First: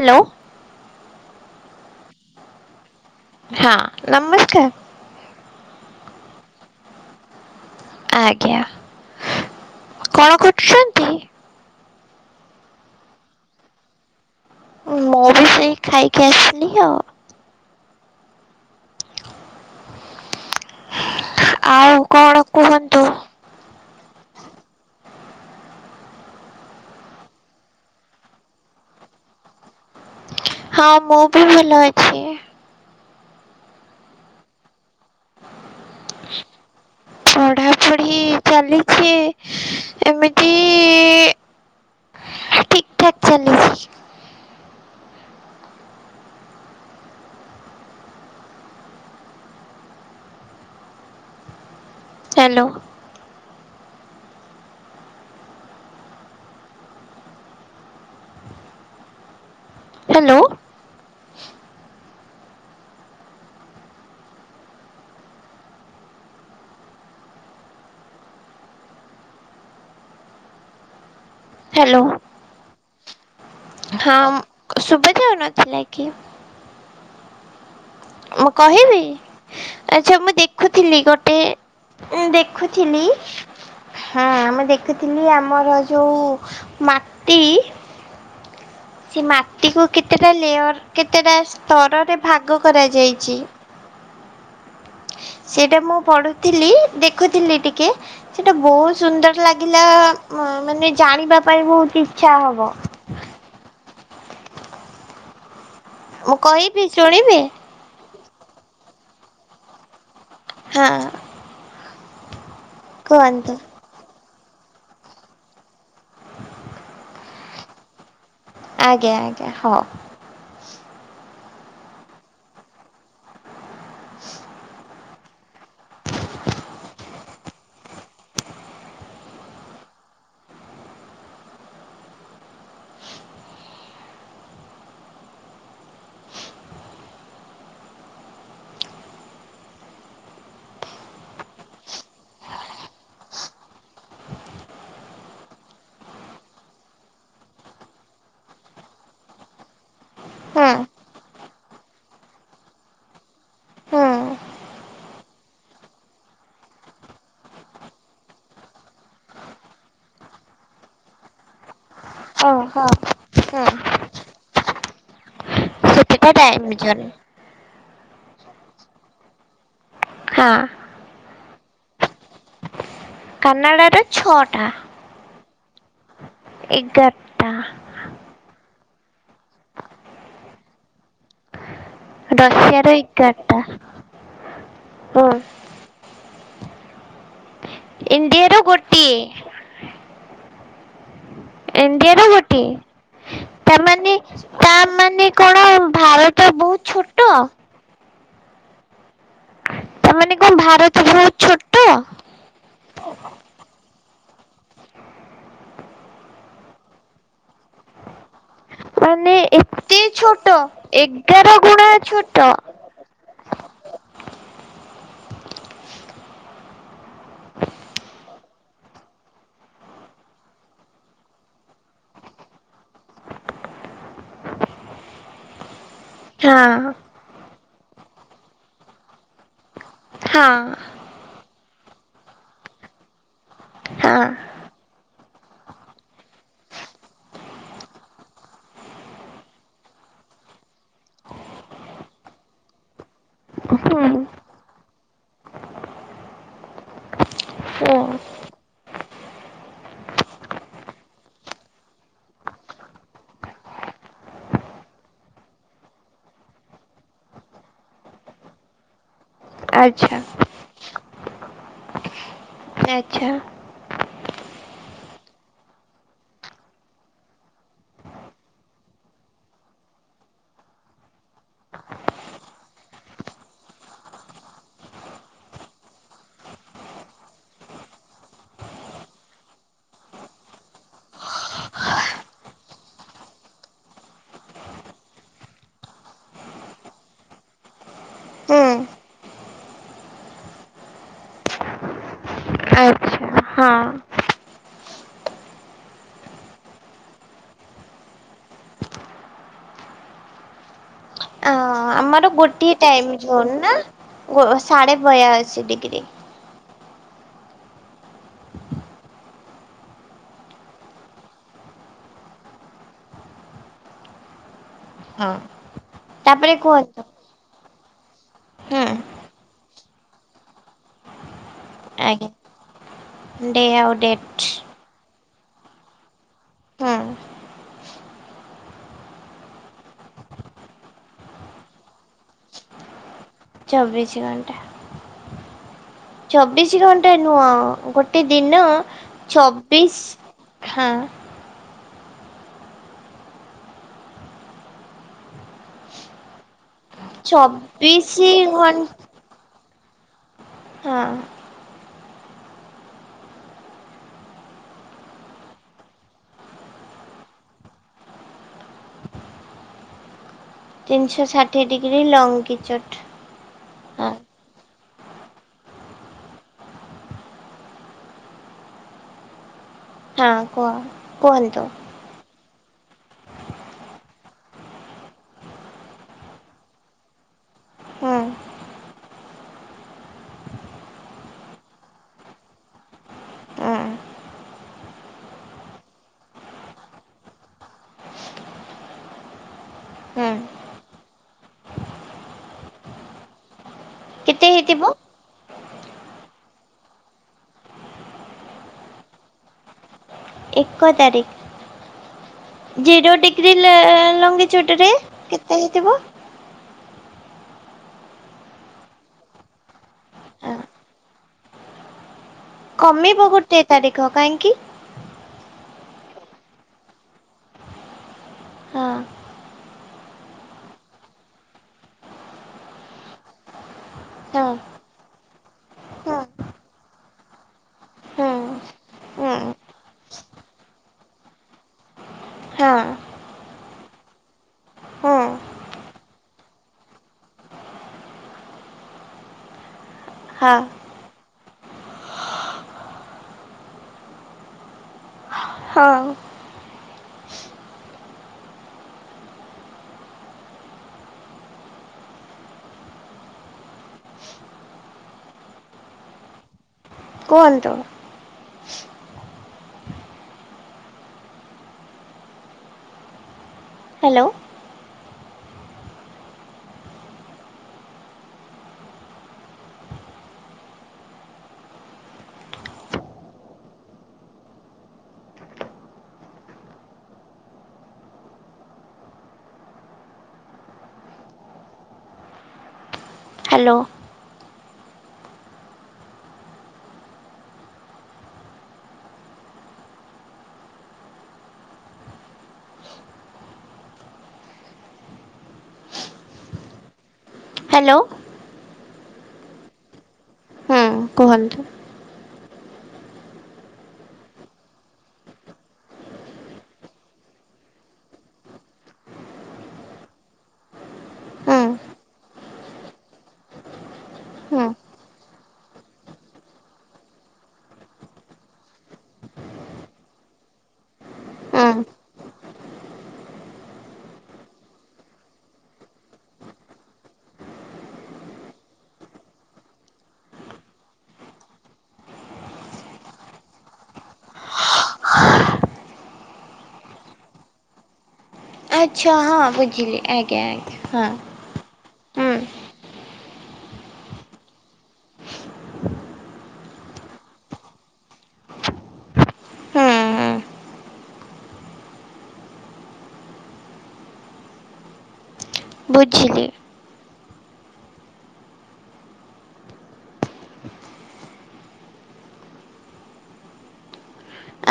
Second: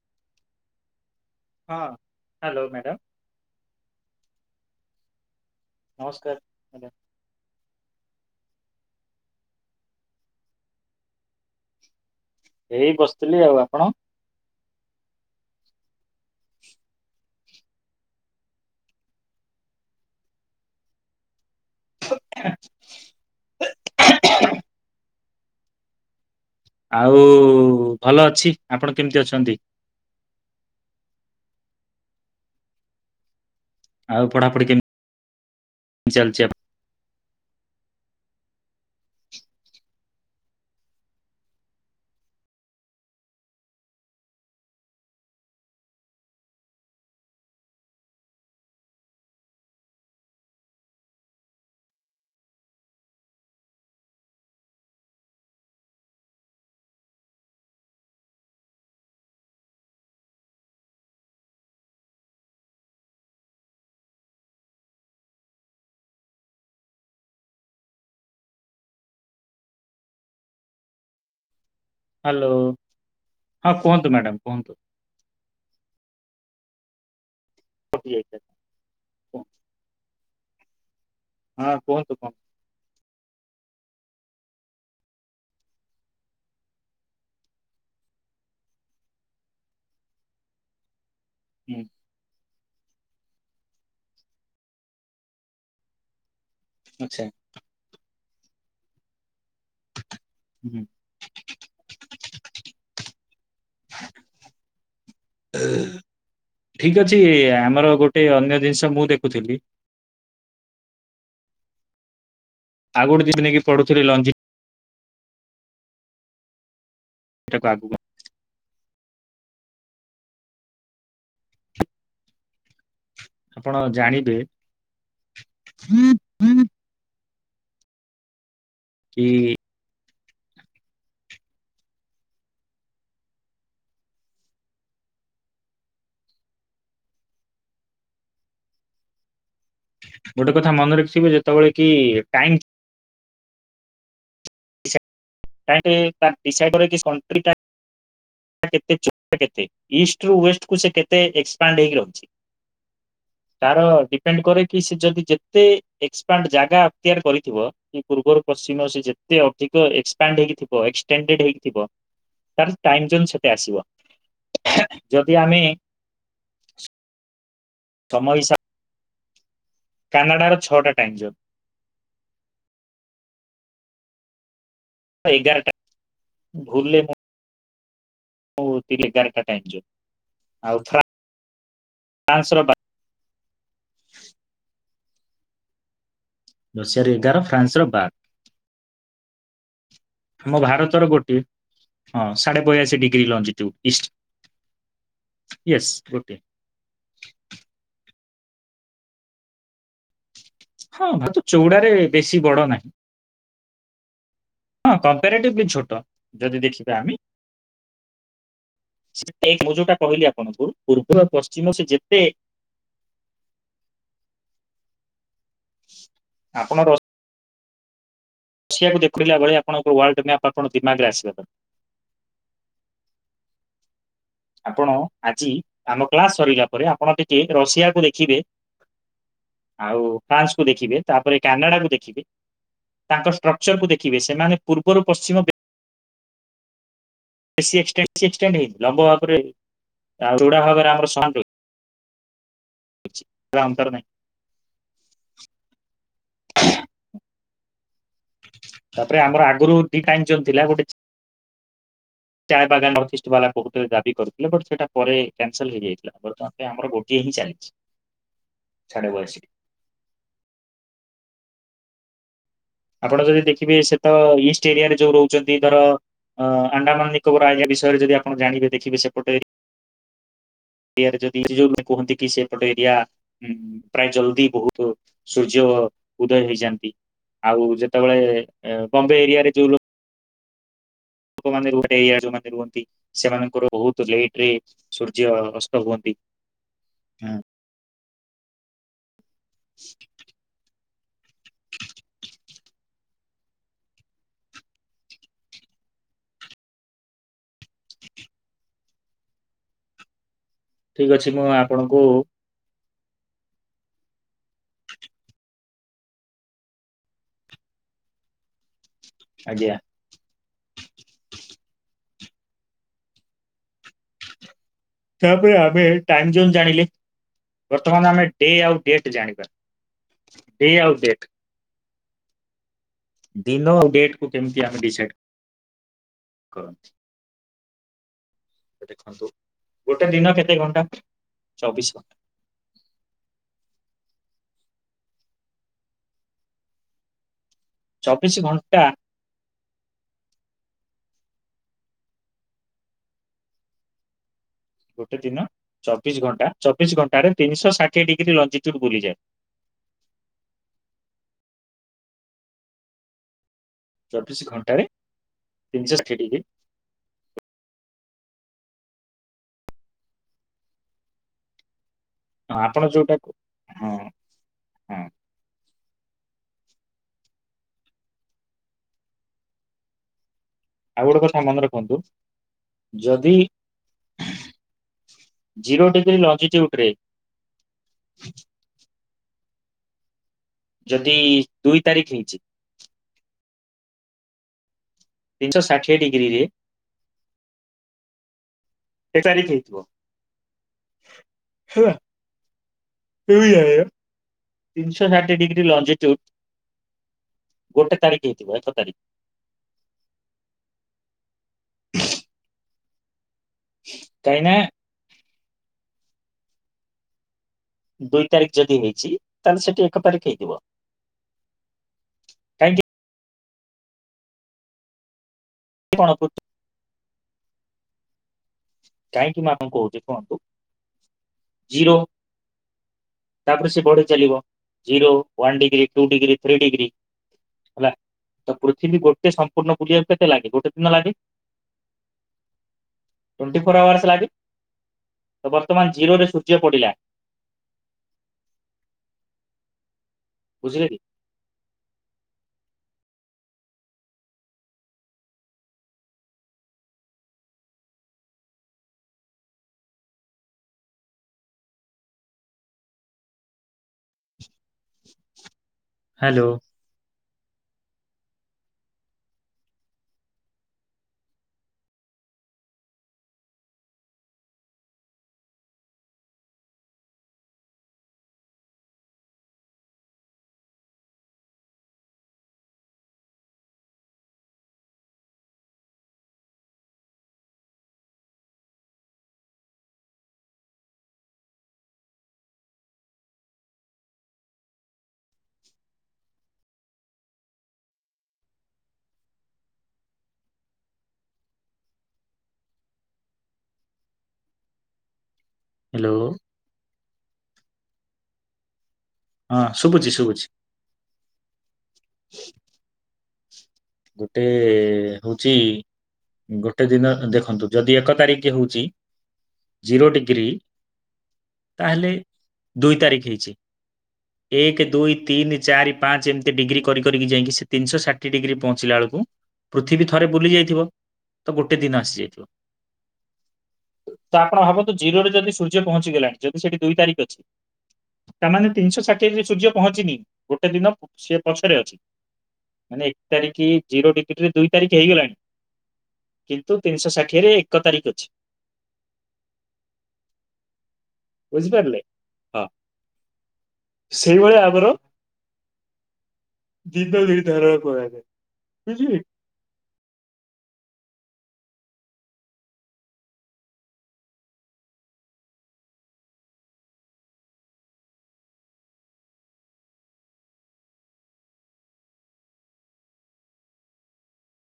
Hello. ହଁ hello madam. ହାଁ ନମସ୍କାର। ନମସ୍କାର, ମାଡମ ଆଜ୍ଞା। କଣ କରୁଛନ୍ତି? ଏଇ ବସିଥିଲି, ଆଉ ଆପଣ? ମୁଁ ବି ସେଇ ଖାଇକି ଆସିଲି ଆଉ। ଆଉ କଣ କୁହନ୍ତୁ? [inaudible] ଆଉ ଭଲ ଅଛି, ଆପଣ କେମିତି ଅଛନ୍ତି? ହଁ ମୁଁ ବି ଭଲ ଅଛି। ଆଉ ପଢାପଢି କେମିତି ଚାଲିଛି ଆପ ପଢାପଢି ଚାଲିଛି ଏମିତି। ଠିକ୍ ଠାକ୍ ଚାଲିଛି। ହ୍ୟାଲୋ। ହ୍ୟାଲୋ। ହ୍ୟାଲୋ। ହ୍ୟାଲୋ। ହଁ କୁହନ୍ତୁ ମ୍ୟାଡ଼ାମ କୁହନ୍ତୁ। ହଁ ସୁଭା ଯାଉନଥିଲା କି? କଟି ଯାଇଥିଲା। ମୁଁ କହିବି ଆଚ୍ଛା ମୁଁ ଦେଖୁଥିଲି ଗୋଟେ ହଁ କୁହନ୍ତୁ ଦେଖ କୁହନ୍ତୁ। ଦେଖୁଥିଲି ହଁ ଆମେ ଦେଖୁଥିଲି ଆମର ଯୋଉ ମାଟି ସେ ମାଟିକୁ କେତେଟା ଲେୟର କେତେଟା ହୁଁ ସ୍ତରରେ ଭାଗ କରାଯାଇଛି। ସେଇଟା ମୁଁ ପଢୁଥିଲି ଆଚ୍ଛା ଦେଖୁଥିଲି ଟିକେ ସେଟା ବହୁତ ସୁନ୍ଦର ଲାଗିଲା ହୁଁ ମାନେ ଜାଣିବା ପାଇଁ ବହୁତ ଇଛା ହବ। ମୁଁ କହିବି ଠିକ ଅଛି ଶୁଣିବେ ଆମର ଗୋଟେ ଅନ୍ୟ ଜିନିଷ ମୁଁ ଦେଖୁଥିଲି ହଁ। [inaudible] କୁହନ୍ତୁ ନେଇକି ପଢୁଥିଲ [inaudible] ତାକୁ ଆଗକୁ ଆଜ୍ଞା ଆଜ୍ଞା ହଁ। ଆପଣ ଜାଣିବେ କି ଗୋଟେ କଥା ମନେ ରଖିବେ ଯେତେବେଳେ କି ଟାଇମ [unintelligible] [unintelligible] ଇଷ୍ଟ ରୁ ହଁ ୱେଷ୍ଟ କୁ ସେ କେତ ଏକ୍ପାଣ୍ଡ ହେଇକି ରହୁଛି ହ ତାର ଡିପେଣ୍ଡ କରେ କି ସେ ଯଦି ଯେତେ ଏକ୍ସପାଣ୍ଡ ଜାଗା ଅକ୍ତିଆର କରିଥିବ କି ପୂର୍ବରୁ ପଶ୍ଚିମ ସେ ଯେତେ ଅଧିକ ଏକ୍ସପାଣ୍ଡ ହେଇକଥିବ ଏକ୍ସଟେଣ୍ଡେ ହେଇକିଥିବ ହଁ ହଁ। ସେତେ ଆସିବ ଯଦି ଆମେ ଠିକଟଏଝ [unintelligible] ତମ ହିସା କାନାଡାର ହଁ ଛଅଟା ଟାଇମ ଜୋନ୍। କାନାଡ଼ାରେ ଛଅଟା? ଏଗାରଟା। ଏଗାରଟା ହରେ ଘାର କଟାଇ ଆଉ [unintelligible] ଫ୍ରାନ୍ସ ର ବା ରଶିଆାର ଏଗାରଟା ‌ହୁ ରସିଆର ଏଗାର ଫ୍ରାନ୍ସର ବାର। ଇଣ୍ଡିଆର ଗୋଟିଏ। ଆମ ଭାରତର ଗୋଟିଏ। ଇଣ୍ଡିଆର ହଁ ସାଢେ ବୟାଅଶୀ ଡିଗ୍ରୀ ଗୋଟିଏ ଲଞ୍ଜିଟ୍ୟୁଡ ଇଷ୍ଟ ତାମାନେ ତା ମାନେ କଣ ୟେସ୍ ଗୋଟିଏ। ଭାରତ ବହୁତ ଛୋ ତ ତାମାନେ କଣ ଭା ହଁ ଏବେ ତ ଚୁଡାରେ ବେଶୀ ବଡ ନାହିଁ। ହଁ କମ୍ପଟିଭଲି ଛୋଟ ଯଦି ଦେଖିବା ଆମେ ମାନେ ମୁଁ ଯୋଉଟା ଏତେ କହିଲି ଛୋଟ ଆପଣଙ୍କୁ ପୂର୍ବ ଆଉ ଏଗାର ପଶ୍ଚିମ ସେ ଗୁଣା ଯେତେ ଛୋଟ? ଆପଣ ର ରୁଷଆକୁ ଦେଖିଲା ଭଳିଆ ଆପଣଙ୍କ ୱାର୍ଲଡ ମ୍ୟାପ ଆପଣ ଦିମାଗରେ ଆସି [unintelligible] ଆପଣ ଆଜି ଆମ କ୍ଲାସ ସରିଲା ପରେ ହଁ ଆପଣ ଯେ ରଷିଆକୁୁ ଦେଖିବେ ଆଉ ଫ୍ରାନ୍ସ କୁ ହଁ ଦେଖିବେ। ତାପରେ କାନାଡା କୁ ଦେଖିବେ ତାଙ୍କ ଷ୍ଟ୍ରକ୍ଚର କୁ ଦେଖିବେ ହଁ ସେମାନେ ପୂର୍ବରୁ ପଶ୍ଚିମ [inaudible] କ୍ରାମ ତାର ନାହିଁ। ହୁଁ ହୁଁ। ତାପରେ ଆମର ଆଗରୁ ଦି ଟାଇ ଜବ ଥିଲା ଗୋଟେ ଚା ବାଗା ନର୍ଥ ଇଷ୍ଟ ବାଲା ବହୁତ ଦାବି କରୁଥିଲେ ବଟ ସେଟା ପରେ କ୍ୟାନସଲ ହେଇଯାଇଥିଲା ବର୍ତ୍ତମାନ ପାଇଁ ଆମର ଗୋଟିଏ ହିଁ ଚାଲିଛି। ଛାଡ଼ ବଏସି। ଆଚ୍ଛା। ଆପଣ ଆଚ୍ଛା ଯଦି ଦେଖିବେ ସେ ତ ଇଷ୍ଟ ଏରିଆରେ ଯୋଉ ରହୁଛନ୍ତି ଧର। ଅ ଆଣ୍ଡାମାନ ନିକୋବର ଆଇଆ ବିଷୟରେ ଯଦି ଆପଣ ଜାଣିବ ଦେଖିବେ ସେପଟେ। ଯଦି ଯୋଉ କୁହନ୍ତି କି ସେ ପଟ ଏରିଆ। ହଁ ପ୍ରାୟ ଜଲଦି ବହୁତ ସୂର୍ଯ୍ୟ ଓ ଉଦୟ ହେଇଯାନ୍ତି। ଆଉ ଯେତେବେଳେ ବମ୍ବେ ଏରିଆରେ ଯୋଉ ଲୋ ଲୋକମାନେ ରୁହ ଟେ ଏଇଆ ଯୋଉମାନେ ରୁହନ୍ତି। ସେମାନଙ୍କର ବହୁତ ଲେଟ ରେ ସୂର୍ଯ୍ୟ ଅସ୍ତ ହୁଅନ୍ତି ହାଁ। ହଁ। ଆଚ୍ଛା ହଁ। ଠିକ୍ ଅଛି ମୁଁ ଅ ଆ ଆମର ଗୋଟିଏ ଟାଇମ ଜୋନ୍ ନା ଗୋ ସାଢେ ବୟାଅଶୀ ଡିଗ୍ରୀ। ଆଜ୍ଞା। ତା ହଁ ପରେ ଆମେ ଟାଇମ ତାପରେ ଜୋନ୍ ଜାଣିଲେ। କୁହନ୍ତୁ ବର୍ତ୍ତମାନ ଆମେ ଡେ ହୁଁ ଆଉଡେଟ ଜାଣିବା ଡେ ଆଉ ଡେଟ। ଆଜ୍ଞା। ଦିନ ଆଉ ଡେଟ୍ କୁ କେମିତି ଆମେ ଡିସାଇଡ୍ କରନ୍ତି। ହୁଁ ଦେଖନ୍ତୁ ଗୋଟେ ଦିନ କେତେ ଘଣ୍ଟା ଚବିଶି ଘଣ୍ଟା। ଚବିଶି ଘଣ୍ଟା ଚବିଶି ଘଣ୍ଟା ନୁହଁ। ଗୋଟେ ଚବିଶ ଦିନ ଘଣ୍ଟା ଚବିଶି ହାଁ ଗୋଟେ ଦିନ ଚବିଶି ଘଣ୍ଟା ଚବିଶି ଘଣ୍ଟାରେ ତିନିଶହ ଷାଠିଏ ଚବିଶ ଡ଼ିଗ୍ରୀ ଲଂଜିଚ୍ୟୁଡ୍ ଘଣ୍ଟା ବୁଲିଯାଏ। ହଁ। ଚବିଶି ଘଣ୍ଟାରେ ତିନିଶହ ଷାଠିଏ ଡିଗ୍ରୀ ତିନିଶହ ଷାଠିଏ ଡିଗ୍ରୀ ହଁ ଆପଣ ଲଙ୍କିଚୋଟ୍ ଯୋଉଟା ହଁ ହଁ। ହଁ କୁହ ଆଉ ଗୋଟେ କଥା ମନେ କୁହନ୍ତୁ ରଖନ୍ତୁ ଯଦି ଜିରୋ ଡିଗ୍ରୀ ଲଞ୍ଜିଚ୍ୟୁଡ଼ ରେ ହୁଁ ଯଦି ଦୁଇ ତାରିଖି ହେଇଛି। ହୁଁ ତିନିଶ ଷାଠିଏ ଡିଗ୍ରୀରେ। କେତେ ତାରିଖି ହେଇଥିବ? ହୁଁ ହେଲା [unintelligible] କେତେ ହେଇଥିବ ତିନିଶହ ଷାଠିଏ ଡିଗ୍ରୀ [unintelligible] ଗୋଟେ ତାରିଖ ହେଇଥିବ ଏକ ତାରିଖ। ଏକ ତାରିଖ ଜିରୋ ଡ଼ି ରିଲ କାହିଁକି ନା ଲଙ୍ଗିଚୁଟ୍ ରେ କେତେ ହେଇଥିବ? ଦୁଇ ତାରିଖ ଯଦି ହେଇଛି ତା ହେଲେ ସେଠି ଏକ ତାରିଖ ହେଇଥିବ। କାହିଁକି କମିବ ଗୋଟେ ତାରିଖ କାହିଁକି? କଣ [unintelligible] ହଁ କାହିଁକି ନାଁ ଆପଣଙ୍କୁ କହୁଛି ଶୁଣନ୍ତୁ? ଜିରୋ ତା ପରେ ସେ ବଢ଼ିଚାଲିବ ହଁ zero, one degree, two degree, three degree, ହେଲା ହଁ ତ ପୃଥିବୀ ଗୋଟେ ହଁ ହଁ ସମ୍ପୂର୍ଣ୍ଣ ବୁଲିବାକୁ କେତେ ଲାଗେ ଗୋଟେ ଦିନ ଲାଗେ। ହଁ। ଟୋଣ୍ଟି ଫୋର୍ ଆୱାର୍ସ ଲାଗେ, ହଁ ତ ବର୍ତ୍ତମାନ ଜିରୋରେ ସୂର୍ଯ୍ୟ ପଡ଼ିଲା ହଁ ହେଲା କି? ହଁ। ହ୍ୟାଲୋ। କୁହନ୍ତୁ? ହ୍ୟାଲୋ। ହ୍ୟାଲୋ। ହ୍ୟାଲୋ। ହ୍ୟାଲୋ। ହଁ ଶୁଭୁଛି-ଶୁଭୁଛି। ହଁ କୁହନ୍ତୁ? ଗୋଟେ ହଉଛି ଗୋଟେ ଦିନ ଦେଖନ୍ତୁ ଯଦି ଏକ ତାରିଖ ହଉଛି ଜିରୋ ଡ଼ିଗ୍ରୀ ହୁଁ ତା ହେଲେ ଦୁଇ ତାରିଖ ହେଇଛି। ହୁଁ ଏକ, ଦୁଇ, ତିନି, ଚାରି, ପାଞ୍ଚ ଏମିତି ଡ଼ିଗ୍ରୀ କରି କରିକି ଯାଇକି ସେ ତିନିଶହ ଷାଠିଏ ଡ଼ିଗ୍ରୀ ପହଞ୍ଚ ଞ୍ଚିଲାବେଳକୁ ପୃଥିବୀ ଥରେ ବୁଲି ଯାଇଥିବ ତ ଗୋଟେ ହୁଁ ଦିନ ଆସିଯାଇଥିବ। ତ ଆପଣ ଭାବନ୍ତୁ ଜିରୋ ରେ ଯଦି ସୂର୍ଯ୍ୟ ପହଞ୍ଚିଗଲାଣି ଯଦି ସେଠି ଦୁଇ ତାରିଖ ଅଛି ତା ମାନେ ତିନିଶହ ଷାଠିଏ ସୂର୍ଯ୍ୟ ପହଞ୍ଚିନି ଗୋଟେ ଦିନ ସେ ପଛରେ ଅଛି। ମାନେ ଏକ ତାରିଖ ଜିରୋ ଡ଼ିଗ୍ରୀ ରେ ଦୁଇ ତାରିଖ ହେଇଗଲାଣି। କିନ୍ତୁ ତିନିଶହ ଷାଠିଏରେ ଏକ ତାରିଖ ଅଛି। ଆଚ୍ଛା ହଁ ବୁଝିଲି ଆଜ୍ଞା-ଆଜ୍ଞା ହଁ। ବୁଝିପାରିଲେ ହୁଁ ହଁ ସେଇଭଳିଆ ଆମର ଦିନ ଦିଟାର। [unintelligible] [unintelligible] ହୁଁ ହୁଁ ବୁଝିଲି।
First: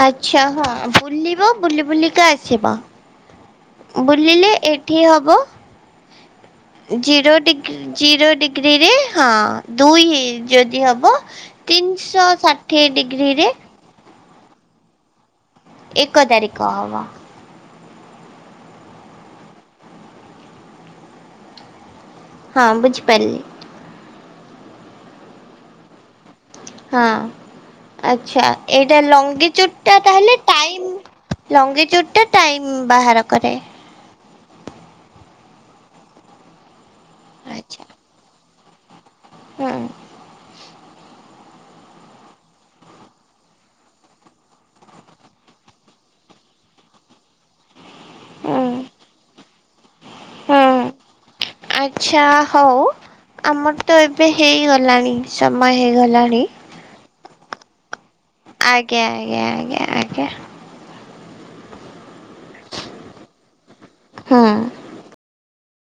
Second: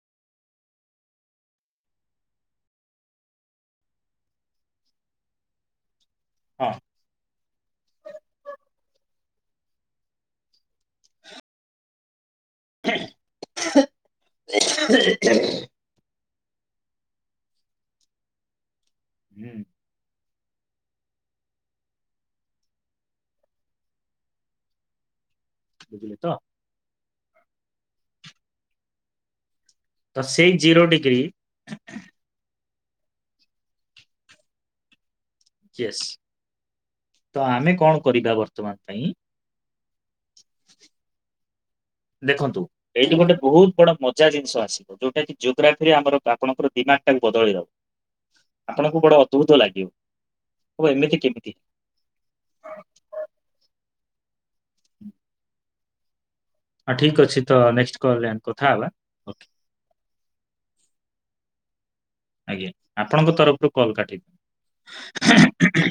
ଆଚ୍ଛା ହଁ ବୁଲିବ? ବୁଲି ବୁଲି କା ଆସିବ। ବୁଲିଲେ ଏଠି ହେବ ହଁ। ଜିରୋ୍ ଡିଗ୍ ଜିରୋ ଡିଗ୍ରୀରେ ହଁ, ଦୁଇ ଯଦି ହବ ତିନିଶହ ଷା [unintelligible] ଏକ ତାରିଖ ହବ। ହୁଁ ହଁ ବୁଝିପାରିଲି। ବୁଝିଲେ ତ? ହଁ, ଆଚ୍ଛା ଏଇଟା ଲଙ୍ଗି ଚୁ ତ ସେଇ ଜିରୋ ଡିଗ୍ରୀ ଲଙ୍ଗିଚୁଟ୍ ଟା ଟାଇମ୍ ବାହାର କରେ। ୟେସ୍, ତ ଆମେ କଣ କରିବା ବର୍ତ୍ତମାନ ପାଇଁ ହୁଁଉଁ ଦେଖନ୍ତୁ, ଏଇଠି ଗୋଟେ ବହୁତ ବଡ ମଜା ଜିନିଷ ଆସେ ଯଉଟା କି ଜୋଗ୍ରାଫିରେ ଆମର ଆପଣଙ୍କର ଦିମାକ୍ ଟାକୁ ବଦଳେଇ ଦବ। ହୁଁ ଆପଣଙ୍କୁ ବଡ ଅଦ୍ଭୁତ ଲାଗିବ। ହୁଁ ହବ ଏମିତି କେମିତି। ଆଚ୍ଛା ହଉ ଆମର ତ ଏବେ ହେଇଗଲାଣି ସମୟ ହେଇଗଲାଣି। ଆଁ ଠିକ୍ ଅଛି ତ ନେକ୍ସଟ କଲ୍‌ରେ ଆମେ ଆଜ୍ଞା ଆଜ୍ଞା ଆଜ୍ଞା ଆଜ୍ଞା ଆଜ୍ଞା, ଆପଣଙ୍କ ତରଫରୁ କଲ୍ କାଟିବେ ହୁଁ [unintelligible]